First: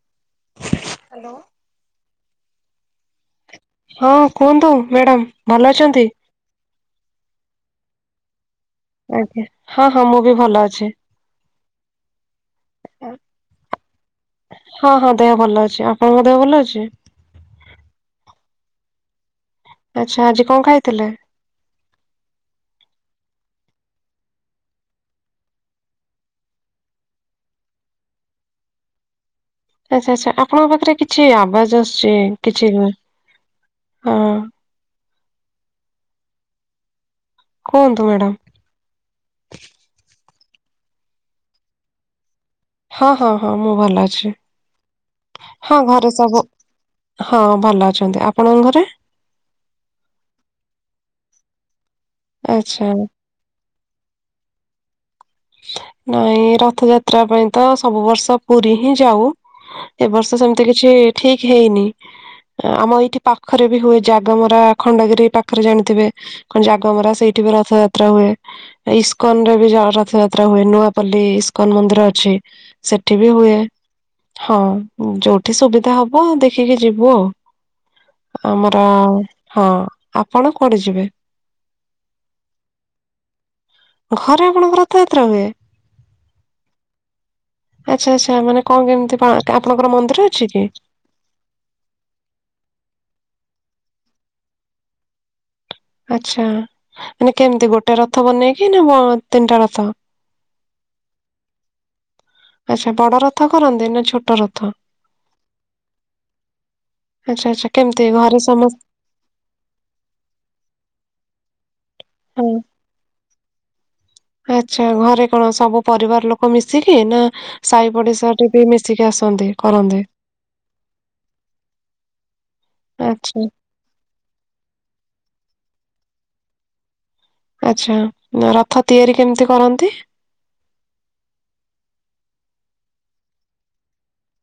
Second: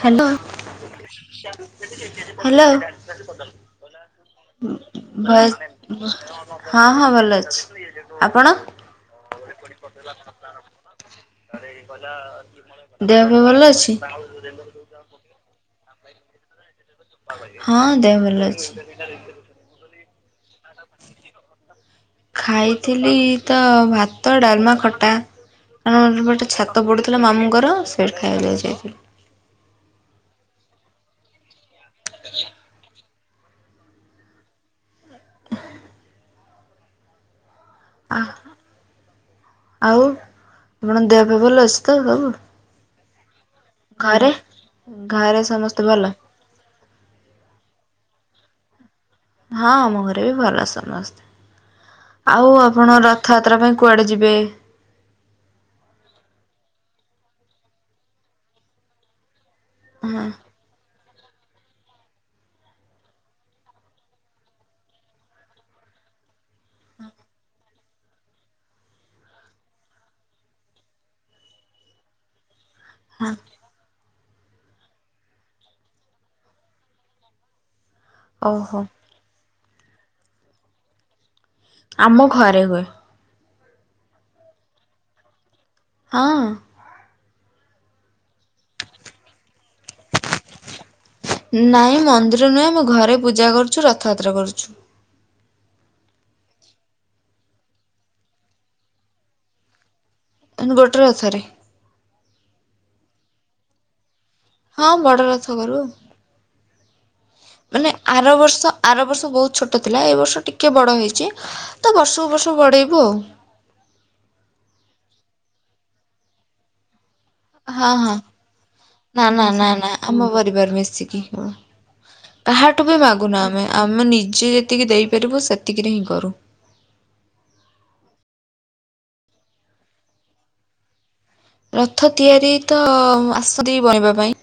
Hello hello. Hello. ହଁ କୁହନ୍ତୁ, voice madam ଭଲ ଅଛନ୍ତି? ହଁ- ହଁ ଭଲ ଅଛି। ଆପଣ? ଆଜ୍ଞା ହଁ- ହଁ- ମୁଁ ବି ଭଲ ଅଛି। ଦେହ ପେହ ଭଲ ଅଛି? ହଁ- ହଁ ଦେହ ଭଲ ଅଛି। ଆପଣଙ୍କ ଦେହ ଭଲ ଅଛି? ହଁ ଦେହ ଭଲ ଅଛି। [unintelligible] ଆଚ୍ଛା ଆଜି କଣ ଖାଇଥିଲେ? ଖାଇଥିଲି ତ ଭାତ, ଡାଲମା, ଖଟା। କାରଣ ଗୋଟେ ଛାତ ପୁଡୁଥିଲା ମାମୁଙ୍କର ସେଠି ଖାଇବାକୁ ଯାଇଛି। ଆଚ୍ଛା ଆଚ୍ଛା ଆପଣଙ୍କ ପାଖରେ କିଛି ଆବାଜ ଆସୁଛି କିଛି ହଁ। କୁହନ୍ତୁ ଆ ମ୍ୟାଡାମ। ଆଉ ଆପଣ ଦେହପହ ଭଲ ଅଛି ତ ସବୁ। ହଁ ହଁ ହଁ ମୁଁ ଭଲ ଅଛି। ଘରେ? ଘରେ ସମସ୍ତେ ହଁ ଭଲ? ଘରେ ସବୁ ହଁ ଭଲ ଅଛନ୍ତି ଆପଣଙ୍କ ଘରେ। ହଁ ଆମ ଘରେ ବି ଭଲ ସମସ୍ତେ ଆଉ ଆଚ୍ଛା ଆପଣ ର ଥଯାତ୍ରା ପାଇଁ କୁଆଡ଼େ ଯିବେ? ନାଇଁ ରଥ ଯାତ୍ରା ପାଇଁ ତ ସବୁ ବର୍ଷ ପୁରୀ ହିଁ ଯାଉ। ଏ ହଁ ବର୍ଷ ସେମିତି କିଛି ଠିକ ହେଇନି। ଆମ ଏଇଠି ପାଖରେ ବି ହୁଏ ଜାଗମରା ଖଣ୍ଡଗିରି ପାଖରେ ଜାଣିଥିବେ କଣ ଜାଗମରା ସେଇଠି ବି ରଥଯାତ୍ରା ହୁଏ ଇସ୍କନ ରେ ବି ରଥଯା ତ୍ରା ହୁଏ ନୂଆପଲ୍ଲୀ ଇସ୍କନ ମନ୍ଦିର ଅଛି ସେଠି ହଁ ବି ହୁଏ। ହଁ ଯୋଉଠି ସୁବିଧା ହବ ଦେଖିକି ଯିବୁ ଆଉ। ଓହୋ ଆମର ହଁ, ଆପଣ କୁଆଡେ ଯିବେ? ଆମ ଘରେ ହୁଏ। ଘରେ ଆପଣଙ୍କ ରଥଯାତ୍ରା ହୁଏ। ହଁ। ଆଚ୍ଛା ଆଚ୍ଛା ମାନେ କଣ କେମିତି ପା ଆପଣଙ୍କର ମନ୍ଦିର ଅଛି କି? ନାଇଁ ମନ୍ଦିର ନୁହେଁ ଆମେ ଘରେ ପୂଜା କରୁଛୁ ରଥଯାତ୍ରା କରୁଛୁ। ଆଛା ମାନେ କେମିତି ଗୋଟେ ରଥ ବନେଇକି ନା ତିନିଟା ରଥ। ନା ଗୋଟେ ରଥରେ। ଆଚ୍ଛା ବଡ଼ ରଥ କରନ୍ତି ନା ଛୋଟ ର ହଁ ବଡ ରଥକରୁ। ଆଚ୍ଛା ଆଚ୍ଛା ମାନେ କେମିତି ଆର ଘରେ ସମସ୍ତେ ବର୍ଷ ଆର ବର୍ଷ ବହୁତ ଛୋ ଟ ଥିଲା ଏ ବର୍ଷ ଟିକିଏ ବଡ଼ ହେଇଛି ତ ବର୍ଷକୁ ହଁ ବର୍ଷ ବଡେଇବୁ ଆଉ। ଆଚ୍ଛା ଘରେ କଣ ସବୁ ପରିବାର ଲୋକ ମିଶିକି ନା ହଁ ସାହି ହଁ ପଡିଶାରେ ବି ମିଶିକି ନା ନା ଆସନ୍ତି ନା ନା କରନ୍ତି ଆମ ପରିବାର ମିଶିକି ହଁ। କାହାଠୁ ବି ମାଗୁନା ଆଚ୍ଛା ଆମେ ଆମେ ନିଜେ ଯେତିକି ଦେଇପାରିବୁ ସେତିକିରେ ହିଁ କରୁ। ଆଚ୍ଛା ରଥ ତିଆରି କେମିତି କରନ୍ତି? ରଥ ତିଆରି ତ ଆଶ୍ରୀ ବନେଇବା ପାଇଁ।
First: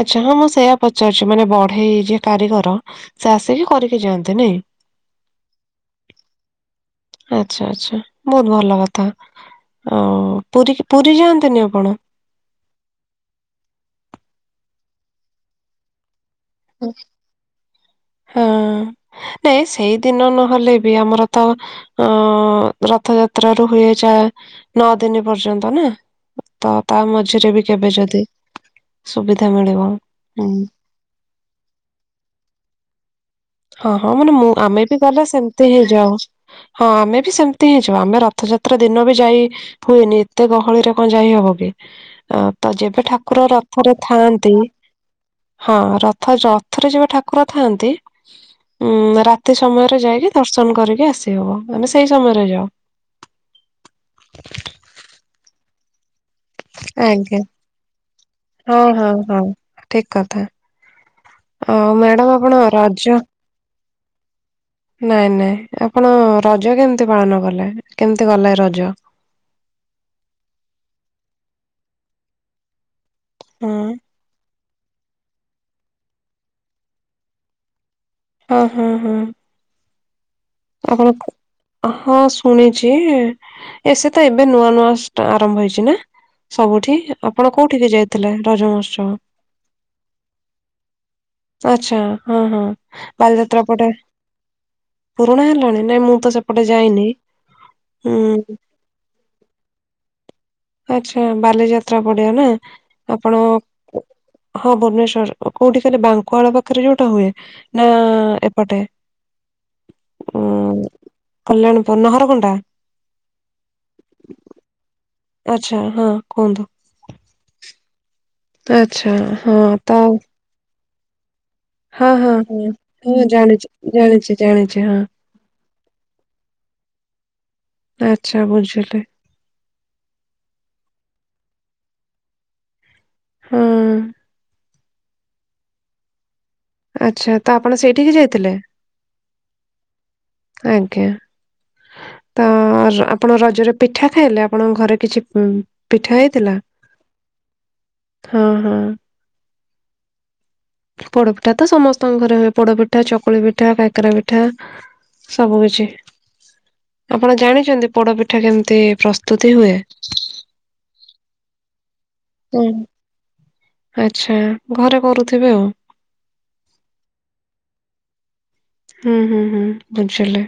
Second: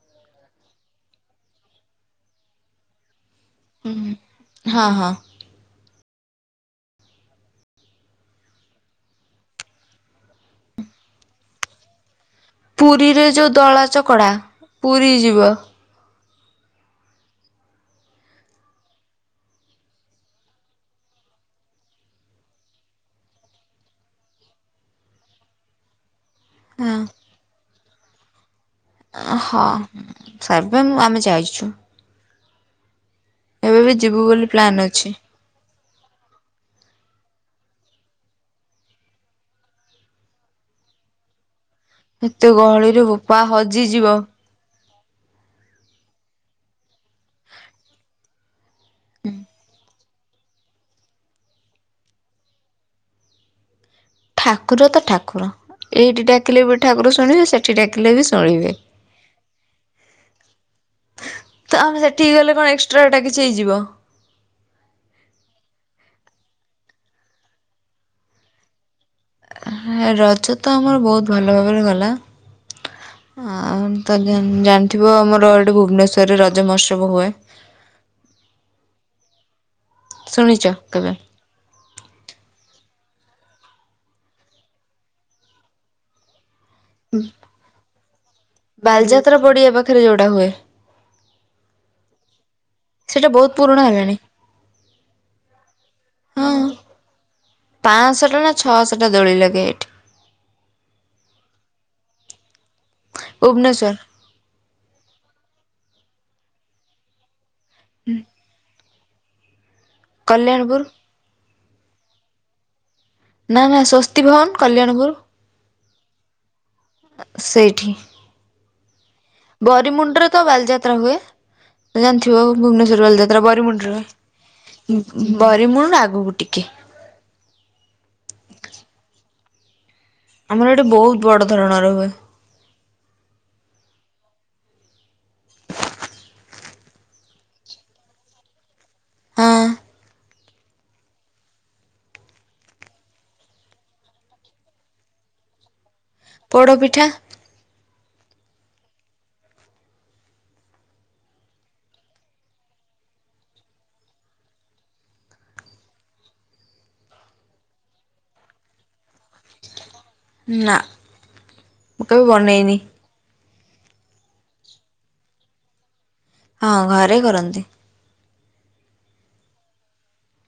ଆଚ୍ଛା ହଁ ମୁଁ ସେଇୟା ପଚାରୁଛି ମାନେ ବଢେଇ ଯିଏ କାରିଗର ସେ ଆସିବ। ହୁଁ ହଁ ହଁ। ଆଚ୍ଛା ଆଛା ବହୁତ ଭଲ କଥା ଆଉ ପୁରୀକି ପୁରୀ ଯାଆନ୍ତିନି ଆପଣ? ପୁରୀରେ ଯେଉଁ ଦଳା ଚକଡ଼ା ପୁରୀ ଯିବ। ହଁ। ନାଇଁ ସେଇଦିନ ନହେଲେ ବି ଆମର ତ ଅ ରଥୟାତ୍ରା ରୁ ହୁଏ ଯା ନଅ ଦିନି ପର୍ଯ୍ୟନ୍ତ ନା। ତ ହଁ। ତା ମଝିରେ ବି କେବେ ଯଦି ସୁବିଧା ହଁ ମିଳିବ ହୁଁ ସବୁ ମୁଁ ଆମେ ଯାଇଛୁ। ଏବେ ବି ହଁ ହଁ ଯିବୁ ମାନେ ବୋଲି ମୁଁ ପ୍ଲାନ୍ ଆମେ ବି ଅଛି। ଗଲେ ସେମିତି ହିଁ ଯାଉ। ହଁ ଆମେ ବି ସେମିତି ହେଇଁଯିବ ଆମେ ରଥଯାତ୍ରା ଦିନ ବି ଯାଇ ହୁଏନି ଏତେ ଗହଳିରେ କଣ ଯାଇ ହବ କି? ଆ ଏତେ ତ ଗହଳିରେ ଯେବେ ବୋପା ଠାକୁର ରଥରେ ହଜିଯିବ। ଥାଆନ୍ତି ହଁ ରଥ ରଥରେ ଯେବେ ଠାକୁର ଥାଆନ୍ତି। ଉଁ ରାତି ସମୟରେ ଯାଇକି ଦର୍ଶନ କରିକି ଆସି ହବ ଆମେ ସେଇ ସମୟରେ ଯାଉ। ଠାକୁର ତ ଠାକୁର। ଏଇଠି ଡାକିଲେ ବି ଠାକୁର ଶୁଣିବେ, ସେଠି ଡାକିଲେ ବି ଶୁଣିବେ। ହଁ-ହଁ-ହଁ ଠିକ କଥା, ଆଉ ମ୍ୟାଡାମ ଆପଣ ରଜ ସେଇ ଯିବ। ନାଇଁ ନାଇଁ ଆପଣ ରଜ କେମିତି ପାଳନ କଲେ? କେମିତି କଲେ ରଜ? ହଁ ରଜ ତ ଆମର ବହୁତ ଭଲ ଭାବରେ ଗଲା। ହଁ ଆଉ ତ ଗା ହୁଁ ଜାଣିଥିବ ଆମର ଏଠି ଭୁବନେଶ୍ୱରରେ ରଜ ମହୋତ୍ସବ ହୁଏ। ହଁ-ହଁ। ଶୁଣିଚ କେବେ? ହଁ ଶୁଣିଛି ଏ ସେତ ଏବେ ନୂଆ ନୂଆ ଆରମ୍ଭ ହେଇଛି ନା? ସବୁଠି, ଆପଣ କୋଉଠିକି ଯାଇଥିଲେ ରଜ ମହୋତ୍ସବ? ବାଲିଯାତ୍ରା ପଡିଆ ପାଖରେ ଯୋଉଟା ହୁଏ। ଆଛା ହଁ-ହଁ। ସେଇଟା ବହୁତ ପୁରୁଣା ହେଲାଣି। ପୁରୁଣା ହେଲାଣି, ନାଇଁ ମୁଁ ତ ସେପଟେ ଯାଇନି। ହୁଁ ପାଞ୍ଚଶଟା ନା ଛଅଶଟା ଦୋଳି ଲାଗେ ଏଠି। ଆଛା ବାଲିଯାତ୍ରା ପଡିଆ, ନା ଆପଣ ଭୁବନେଶ୍ୱର ହଁ ଭୁବନେଶ୍ଵର କୋଉଠି କହିଲେ, ବାଙ୍କୁଆଳ ପାଖରେ ଯୋଉଟା ହୁଏ ନା ଏପଟେ। ଉ କଲ୍ୟାଣପୁର। କଲ୍ୟାଣପୁର ନାହରକଣ୍ଟା। ନା-ନା ସ୍ୱସ୍ତି ଭବନ କଲ୍ୟାଣପୁର। ଆଚ୍ଛା ହଁ କୁହନ୍ତୁ। ଅ ସେଇଠି। ଆଛା ହଁ ତ ଆଉ ବରିମୁଣ୍ଡରେ ତ ବାଲିଯାତ୍ରା ହୁଏ, ଜାଣିଥିବେ ହଁ ଭୁବନେଶ୍ୱର ହଁ ବାଲିଯାତ୍ରା ଜାଣିଛି ଜାଣିଛି ଜାଣିଛି ହଁ ବରିମୁଣ୍ଡରେ ବରିମୁଳୁ ଆଗକୁ ଟିକେ। ଆଚ୍ଛା ବୁଝିଲି। ଆମର ଏଇଠି ବହୁତ ବଡ ଧରଣର ହୁଏ। ହୁଁ। ଆଚ୍ଛା, ତ ଆପଣ ସେଇଠିକି ଯାଇଥିଲେ? ହଁ। ଆଜ୍ଞା। ତ ଆପଣ ରଜରେ ପିଠା ଖାଇଲେ? ଆପଣଙ୍କ ଘରେ କିଛି ପିଠା ହେଇଥିଲା? ପୋଡ଼ପିଠା ହଁ- ହଁ। ପୋଡପିଠା ତ ସମସ୍ତଙ୍କ ଘରେ ହୁଏ। ପୋଡ ପିଠା, ଚକୁଳି ପିଠା, କାକରା ପିଠା ସବୁ କିଛି। ଆପଣ ଜାଣିଛନ୍ତି ପୋଡପିଠା କେମିତି ପ୍ରସ୍ତୁତି ହୁଏ? ନା। ମୁଁ କେବେ ଓ ବନେଇନି ଆଚ୍ଛା ଘରେ କରୁଥିବେ ଆଉ। ହଁ ଘରେ କରନ୍ତି। ହୁଁ- ହୁଁ- ହୁଁ ବୁଝିଲି।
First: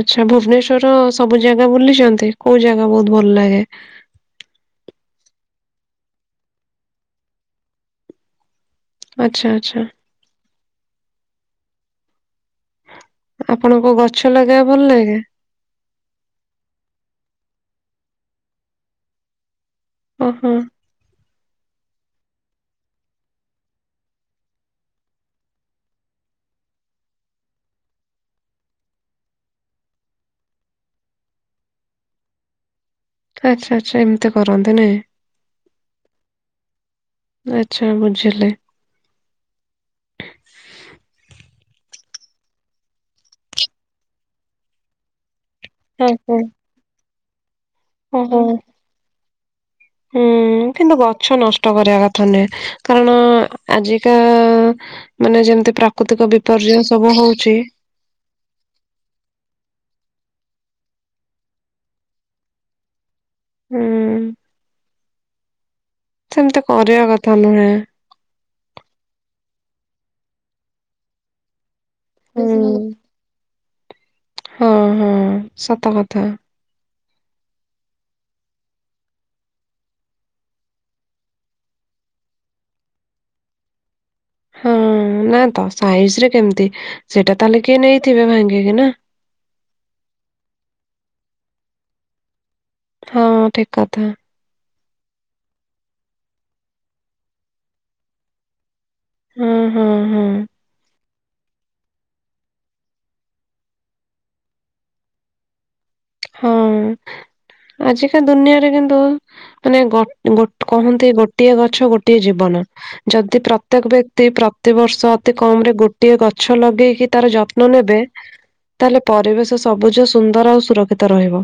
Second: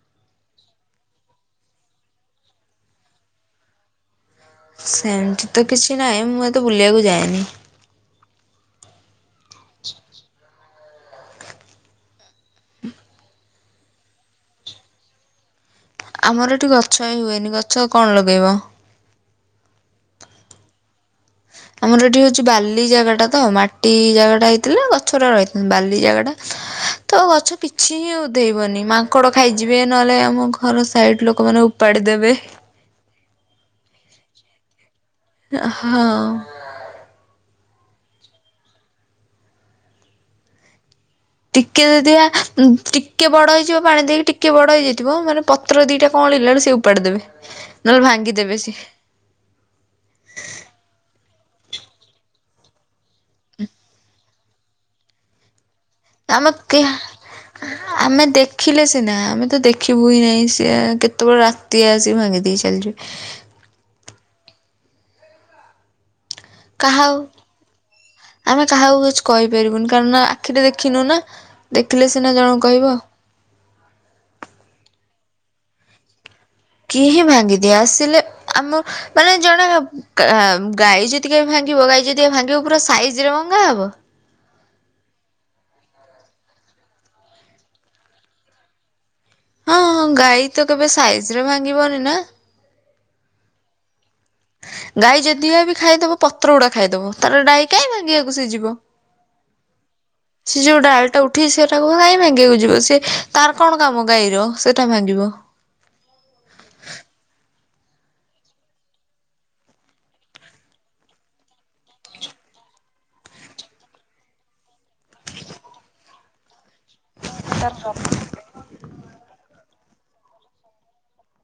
ଆଚ୍ଛା ଭୁବନେଶ୍ଵରର ସବୁ ଜାଗା ବୁଲିଛନ୍ତି, କୋଉ ଜାଗା ବହୁତ ଭଲ ଲାଗେ? ସେମିତି ତ କିଛି ନାହିଁ, ମୁଁ ଏତେ ବୁଲିବାକୁ ଯାଏନି। ଆଚ୍ଛା ଆଚ୍ଛା। ହ ଆପଣଙ୍କୁ ଗଛ ଲଗେଇଆକୁ ଭଲ ଲାଗେ? ଆମର ଏଠି ଗଛ ହିଁ ହୁଏନି, ଗଛ କଣ ଲଗେଇବ? ଓ ହୋ। ଆମର ଏଠି ହଉଛି ବାଲି ଜାଗାଟା ତ, ମାଟି ଜାଗାଟା ହେଇଥିଲା ଗଛଟା ରହି [unintelligible] ବାଲି ଜାଗାଟା ତ ଗଛ କିଛି ହିଁ ଉଧେଇବନି, ମାଙ୍କଡ ଖାଇଯିବେ ନହେଲେ ଆମ ଘର ସାଇଡ ଲୋକମାନେ ତାଡ଼ିଦେବେ। ଆଚ୍ଛା ଆଚ୍ଛା ଏମିତି କରନ୍ତି ନା। ହଁ ଆଚ୍ଛା ବୁଝିଲି ଟିକେ ଯଦି ଆ ଟିକେ ବଡ ହେଇଯିବ ପାଣି ଦେଇକି ଟିକେ ବଡ ହେଇଯାଇଥିବ ମାନେ ପତ୍ର ଦିଟା ଆଜ୍ଞା। କଅଁଳିଲା ବେଳୁ ସେ ଉପାଡି ଦେବେ ନହେଲେ ଓହୋ ଭାଙ୍ଗିଦେବେ ସିଏ ହୁଁ କିନ୍ତୁ ଗଛ ନଷ୍ଟ କରିବା କଥା ନୁହେଁ କାରଣ ଆଜିକା ମାନେ ଯେମିତି ପ୍ରାକୃତିକ [unintelligible] ବିପର୍ଯ୍ୟୟ ସବୁ ହଉଛି ଆମେ ଦେଖିଲେ ସିନା ଆମେ ତ ଦେଖିବୁ ହିଁ ନାହିଁ ସିଏ କେତେବେଳେ ରାତି ଆସିକି ଭାଙ୍ଗି ଦେଇଛ [unintelligible] ହୁଁ ସେମିତି କରିବା କାହା କଥା ନୁହେଁ ଆମେ କାହାକୁ କିଛି କହିପାରିବୁନି କାରଣ ଆଖିରେ ଦେଖିନୁ ନା ଦେଖିଲେ ସିନା ହୁଁ ଜଣକୁ କହିବ ହଁ ହଁ ସତ କଥା କିଏ ଭାଙ୍ଗିଦିଏ ଆସିଲେ ଆମ ମାନେ ଜଣେ ଗାଈ ଯଦି କେବେ ଭାଙ୍ଗିବ ଗାଈ ଯଦି ଭାଙ୍ଗିବ ପୁରା ସାଇଜରେ ଭଙ୍ଗା ହବ ହଁ ନା ତ ସାଇଜ ରେ କେମିତି ସେଇଟା ତାହେଲେ କିଏ ନେଇଥିବେ ଭାଙ୍ଗିକି ନା ହଁଁ ଗାଈ ତ କେବେ ସାଇଜରେ ଭାଙ୍ଗିବନି ନା ହଁ ଠିକ କଥା ଗାଈ ଯଦି ଆବି ଖାଇଦବ ପତ୍ର ଗୁଡା ଖାଇଦବ ତାର ଡାହି କାହିଁ ଭାଙ୍ଗିବାକୁ ସେ ଯିବ ହଁ ହଁ ହଁ ସେ ଯଉ ଡାଳଟାକୁ ଏଠି ସେଟାକୁ କାଇଁ ଭାଙ୍ଗିବାକୁ ଯିବ ସିଏ ତାର କଣ କାମ ଗାଈର ସେଇଟା ଭାଙ୍ଗିବ ହଁ ଆଜିକା ଦୁନିଆରେ କିନ୍ତୁ ମାନେ କ କ କହନ୍ତି ଗୋଟିଏ ଗଛ ଗୋଟିଏ ଜୀବନ ଯଦି ପ୍ରତ୍ୟେକ ବ୍ୟକ୍ତି ପ୍ରତିିବର୍ଷ ଅତି କମରେ ଗୋଟିଏ ଗଛ ଲଗେଇକି ତାର ଯତ୍ନ ନେବେ ତାହେଲେ ପରିବେଶ ସବୁଜ ସୁନ୍ଦର ଆଉ ସୁରକ୍ଷିତ ତ ରହିବ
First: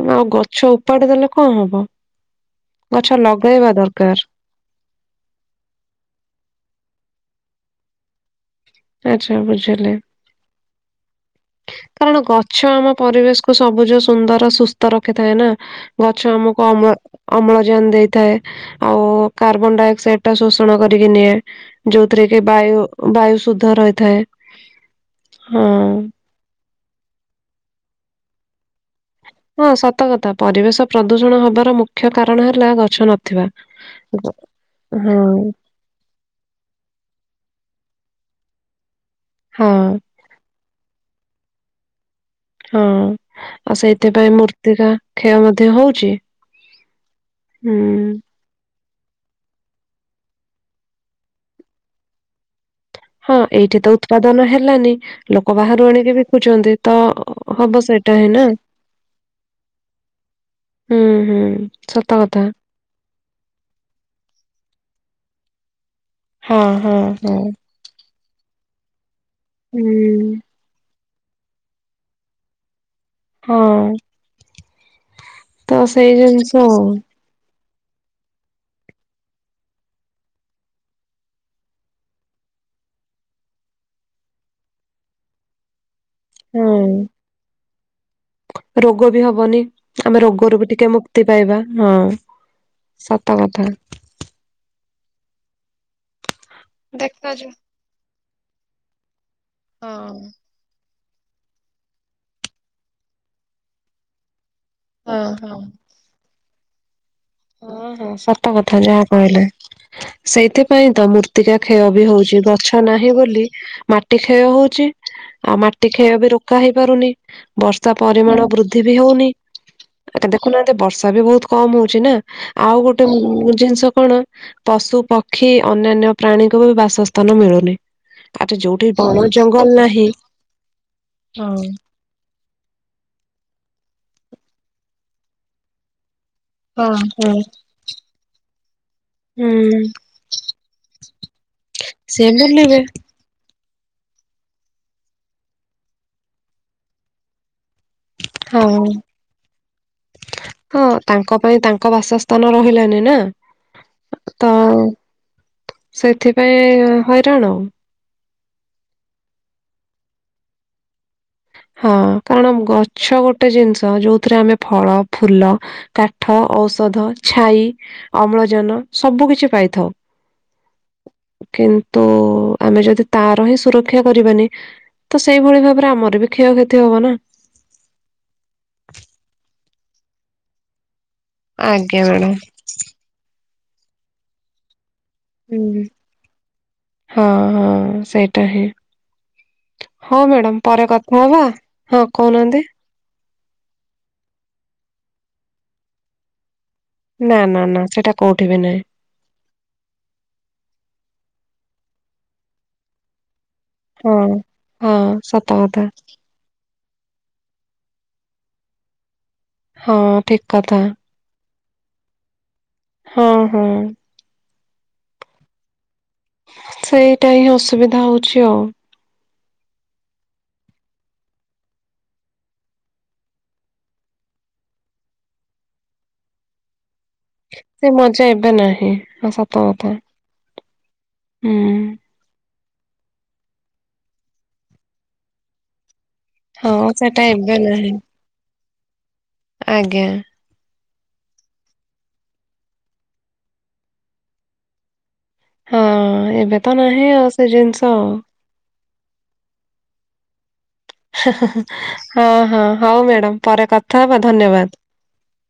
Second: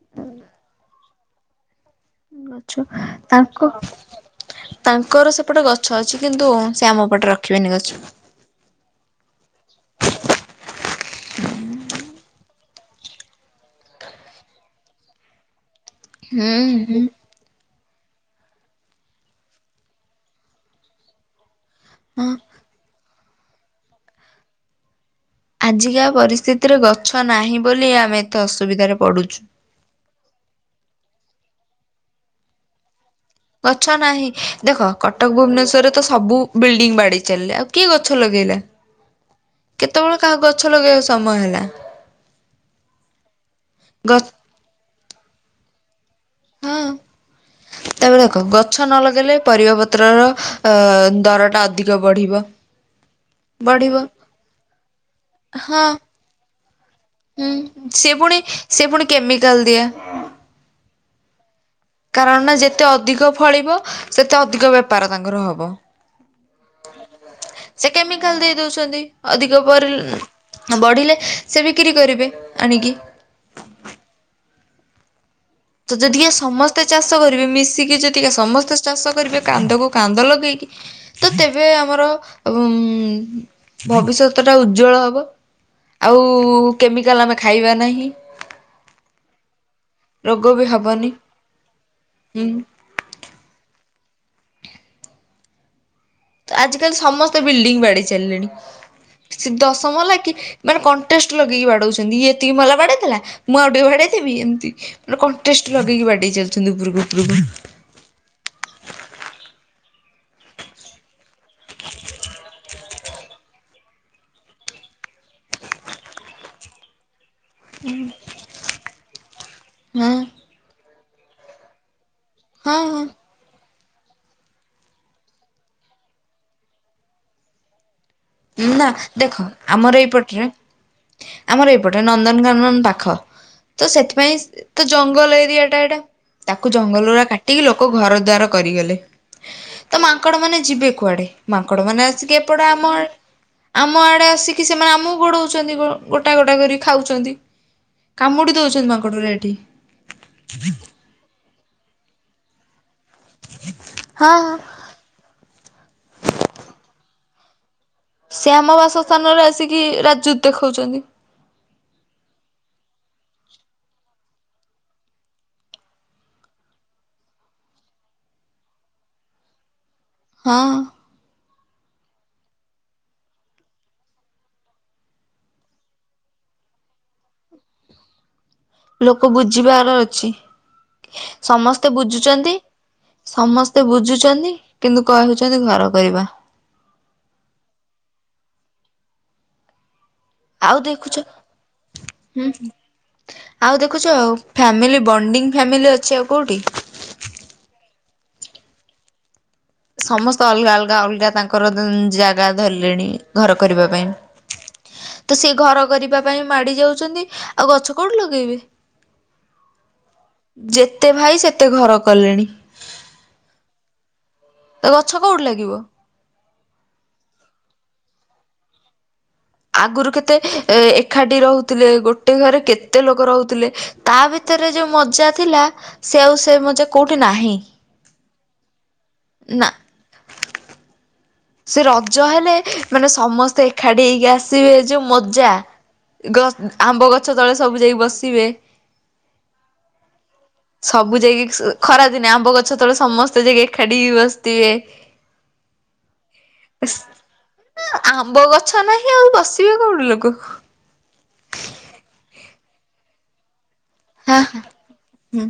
କି ଆଉ ଗଛ ଉପାଡି ଦେଲେ କଣ ହବ ଗଛ ତାଙ୍କ ଲଗେଇବା ଦରକାର ତାଙ୍କର ସେପଟେ ଗଛ ଅଛି କିନ୍ତୁ ସେ ଆମ ପଟେ ରଖିବେନି ଗଛ ଆଚ୍ଛା ବୁଝିଲି [unintelligible] କାରଣ ଗଛ ଆମ ପରିବେଶ କୁ ସବୁଜ ସୁନ୍ଦର ସୁସ୍ଥ ରଖିଥାଏ ନା ଗଛ ହୁଁ ଆମକୁ ଅମ୍ଳ ହୁଁ ଅମ୍ଳଜାନ ଦେଇଥାଏ ଆଉ କାର୍ବନ ଡାଇଅକ୍ସାଇଡ ଟା ଶୋଷଣ କରିକି ନିଏ। ଯୋଉଥିରେ ହଁ। କି ବାୟୁ ବାୟୁ ସୁଦ୍ଧ ରହିଥାଏ ଆଜିକା ପରିସ୍ଥିତିରେ ଗଛ ନାହିଁ ବୋଲି ଆମେ ଏତେ ଅସୁବିଧାରେ ପଡୁଛୁ। ହଁ ସତ କଥା ପରିବେଶ ପ୍ରଦୂଷଣ ହବାର ମୁଖ୍ୟ କାରଣ ହେଲା ଗଛ ନ ଗଛ ନାହିଁ ଦେଖ କଟକ ଭୁବନେଶ୍ୱରରେ ତ ସବୁ ବିଲ୍ଡିଙ୍ଗ ବାଡେଇ ଚାଲିଲେ ଆଉ କିଏ ଗଛ ଲଗେଇଲେ। ହଁ କେତେବେଳେ କାହାକୁ ଗଛ ଲଗେଇବାକୁ ସମୟ ହେଲା ହଁ ଆଉ ଗ ସେଇଥିପାଇଁ ମୂର୍ତ୍ତିକା କ୍ଷୟ ମଧ୍ୟ ହଉଛି। ହଁ ହୁଁ। [unintelligible] ଗଛ ନ ଲଗେଇଲେ ପରିବା ପତ୍ରର ଦରଟା ଅଧିକ ବଢିବ। ହଁ ଏଇଠି ତ ବଢିବ ଉତ୍ପାଦନ ହେଲାନି ଲୋକ ହଁ ବାହାରୁ ଆଣିକି ବିକୁଛନ୍ତି ତ ହୁଁ, ହବ ସେ ସେଇଟା ହିଁ ପୁଣି, ନା। ସେ ପୁଣି କେମିକାଲ ଦିଆ। ହୁଁ ହୁଁ। ସତ କାରଣ କଥା। ନା ଯେତେ ଅଧିକ ଫଳିବ ସେତେ ଅଧିକ ବେପାର ତାଙ୍କର ହବ। ହଁ ହଁ ହଁ। ସେ କେମିକାଲ ଦେଇ ଦଉଛନ୍ତି ଅଧିକ ହୁଁ। [unintelligible] ବଢ଼ିଲେ ସେ ବିକ୍ରି କରିବେ ଆଣିକି। ହଁ। ତ ସେଇ ଯଦି ଏ ଜିନିଷ ଆଉ ସମସ୍ତେ ଚାଷ କରିବେ ମିଶିକି ଯ ସମସ୍ତେ ଚାଷ କରିବେ କାନ୍ଧକୁ କାନ୍ଧ ଲଗେଇକି ତ ତେବେ ଆମର ଏବଂ ଭବିଷ୍ୟତ ଟା ଉଜ୍ଜଳ ହବ। ଆଉ ହୁଁ କେମିକାଲ ଆମେ ଖାଇବା ନାହିଁ। ରୋଗ ବି ହବନି। ଆମେ ରୋଗ ରୋଗରୁ ବି ଟିକେ ହବନି। ମୁକ୍ତି ପାଇବା। ହଁ। ହୁଁ ସତକଥା। ଆଜି କାଲି ସମସ୍ତେ ଦେଖାଯାଉ ବିଲ୍ଡିଙ୍ଗ ବାଡେଇ ସାରିଲେଣି। ସେ ହଁ ଦଶମହଲା କି ମାନେ କଣ୍ଟେଷ୍ଟ ଲଗେଇକି ବାଡଉଛନ୍ତି। ଇଏ ଏତିକି ମହଲା ବାଡେଇଦେଲା ମୁଁ ଆଉ ଟିକେ ବାଡେଇଦେବି ଏମିତି। ମାନେ ହଁ ହଁ। କଣ୍ଟେଷ୍ଟ ଲଗେଇକି ବାଡେଇ ଚାଲିଛନ୍ତି ଉପରକୁ ଉପରକୁ। ହଁ ହଁ ସତ କଥା ଯାହା କହିଲେ। ସେଇଥିପାଇଁ ତ ମୃର୍ତ୍ତିକା କ୍ଷୟ ବି ହଉଚି। ଗଛ ନାହିଁ ବୋଲି ମାଟି କ୍ଷୟ ହଉଚି। ଆଉ ମାଟି କ୍ଷୟ ବି ରୋକା ହେଇ ପାରୁନି। ବର୍ଷା ପରିମାଣ ବୃଦ୍ଧି ବି ହଉନି। ହଁ ଦେଖୁନାହାନ୍ତି ବର୍ଷା ବି ବହୁତ କମ୍ ହଉଚି ନା। ହଁ ଆଉ ହଁ ଗୋଟେ ଜିନିଷ କଣ ପଶୁ ପକ୍ଷୀ ଅନ୍ୟାନ୍ୟ ପ୍ରାଣୀଙ୍କୁ ବି ବାସସ୍ଥାନ ମିଳୁନି। ଆରେ ନା ଯୋଉଠି ବଣ ଦେଖ ଜଙ୍ଗଲ ଆମର ନାହିଁ ଏଇପଟରେ ହୁଁ ଆମର ଏଇପଟ ପୁରା ନନ୍ଦନକାନନ ପାଖ। ତ ସେଥିପାଇଁ ତ ଜଙ୍ଗଲ ଏରିଆ ଟା ଏଇଟା। ତାକୁ ଜଙ୍ଗଲଗୁରା କାଟିକି ଲୋକ ଘର ଦ୍ୱାର କରିଗଲେ। ତ ମାଙ୍କଡ ମାନେ ଯିବେ କୁଆଡେ। ମାଙ୍କଡ ମାନେ ସେ ଆସିକି ଏପଟେ ବୁଲିବେ। ଆମଆଡେ। ଆମ ଆଡେ ଆସିକି ସେମାନେ ଆମକୁ ଗୋଡଉଛନ୍ତି। ଗୋଟା ଗୋଟା କରି ଖାଉଛନ୍ତି। କାମୁଡି ହଁ ଦଉଛନ୍ତି ମାଙ୍କଟଗୁରା ଏଠି। ତାଙ୍କ ପାଇଁ ତାଙ୍କ ବାସସ୍ଥାନ ରହିଲାନି ନା। ହଁ। ତ ସେଥିପାଇଁ ହଇରାଣ। ସେ ଆମ ବାସ ସ୍ଥାନରେ ଆସିକି ରାଜୁତି ଦେଖାଉଛନ୍ତି। ହଁ କାରଣ ଗଛ ଗୋଟେ ଜିନିଷ ଯୋଉଥିରେ ଆମେ ଫଳ, ଫୁଲ କାଠ, ଔଷଧ, ଛାଇ, ଅମ୍ଳଜାନ ସବୁ କିଛି ପାଇଥାଉ। ହଁ। କିନ୍ତୁ ଆମେ ଯଦି ତାର ହିଁ ସୁରକ୍ଷା କରିବାନି ତ ସେଇଭଳି ଭାବରେ ଆମର ବି କ୍ଷୟକ୍ଷତି ହବ ନା। ଲୋକ ବୁଝିବାର ଅଛି। ସମସ୍ତେ ଆଜ୍ଞା ମ୍ୟାଡ଼ାମ। ବୁଝୁଛନ୍ତି ସମସ୍ତେ ବୁଝୁଛନ୍ତି, କିନ୍ତୁ କହୁଛନ୍ତି ହୁଁ ଘର କରିବା। ହଁ ହଁ ସେଇଟା ହିଁ। ହଉ ମ୍ୟାଡମ୍ ଆଉ ପରେ ଦେଖୁଛ କଥା ହବା। ହଁ ହୁଁ କହୁନାହାନ୍ତି ଆଉ ଦେଖୁଚ ଫାମିଲି ବଣ୍ଡିଙ୍ଗ ଫ୍ୟାମିଲି ଅଛି ଆଉ କୋଉଠି। ନା ନା ନା ସେଇଟା କୋଉଠି ବି ନାହିଁ। ସମସ୍ତେ ଅଲଗା ଅଲଗା ଅଲଗା ତାଙ୍କର ଜାଗା ଧରିଲେଣି। ଘର କରିବା ପାଇଁ। ହଁ। ହଁ ତ ସତ ସେ କଥା ଘର କରିବା ପାଇଁ ମାଡି ଯାଉଛନ୍ତି ଆଉ ଗଛ କୋଉଠି ଲଗେଇବେ। ହଁ ଠିକ କଥା। ଯେତେ ଭାଇ ସେତେ ଘର କଲେଣି। ହଁ ହଁ। ତ ଗଛ କେଉଁଠି ଲାଗିବ। ସେଇଟା ହିଁ ଅସୁବିଧା ହଉଛି ଆଉ। ଆଗରୁ କେତେ ଏକାଠି ରହୁଥିଲେ, ଗୋଟେ ଘରେ କେତେ ଲୋକ ରହୁଥିଲେ। ତା ଭିତରେ ଯୋଉଁ ମଜା ଥିଲା ସେ ଆଉ ସେ ମଜା କୋଉଠି ନାହିଁ। ସେ ମଜା ଏବେ ନାହିଁ ଆଉ ସତ ନା। କଥା। ହୁଁ। ସେ ରଜ ହେଲେ ମାନେ ସମସ୍ତେ ଏକାଠି ହେଇକି ଆସିବେ ଯୋଉ ମଜା। ଗ ହଁ ଆମ୍ବ ସେଟା ଗଛ ତଳେ ଏବେ ସବୁ ନାହିଁ ଯାଇ ବସିବେ। ଆଜ୍ଞା। ସବୁ ଯାଇକି ସି ଇ ଖରାଦିନେ ଆମ୍ବଗଛ ତଳେ ସମସ୍ତେ ଯାଇକି ଏକାଠି ହେଇକି ବସଥିବେ। ହଁ ଏବେ ତ ନାହିଁ ଆଉ ସେ ଜିନିଷ। ଆମ୍ବ ଗଛ ନାହିଁ ଆଉ ବସିବେ କୋଉଠି ଲୋକ। ହଁ ହଁ ହୋଉ ମ୍ୟାଡ଼ାମ ପରେ କଥା ହବା ଧନ୍ୟବାଦ। ହୁଁ।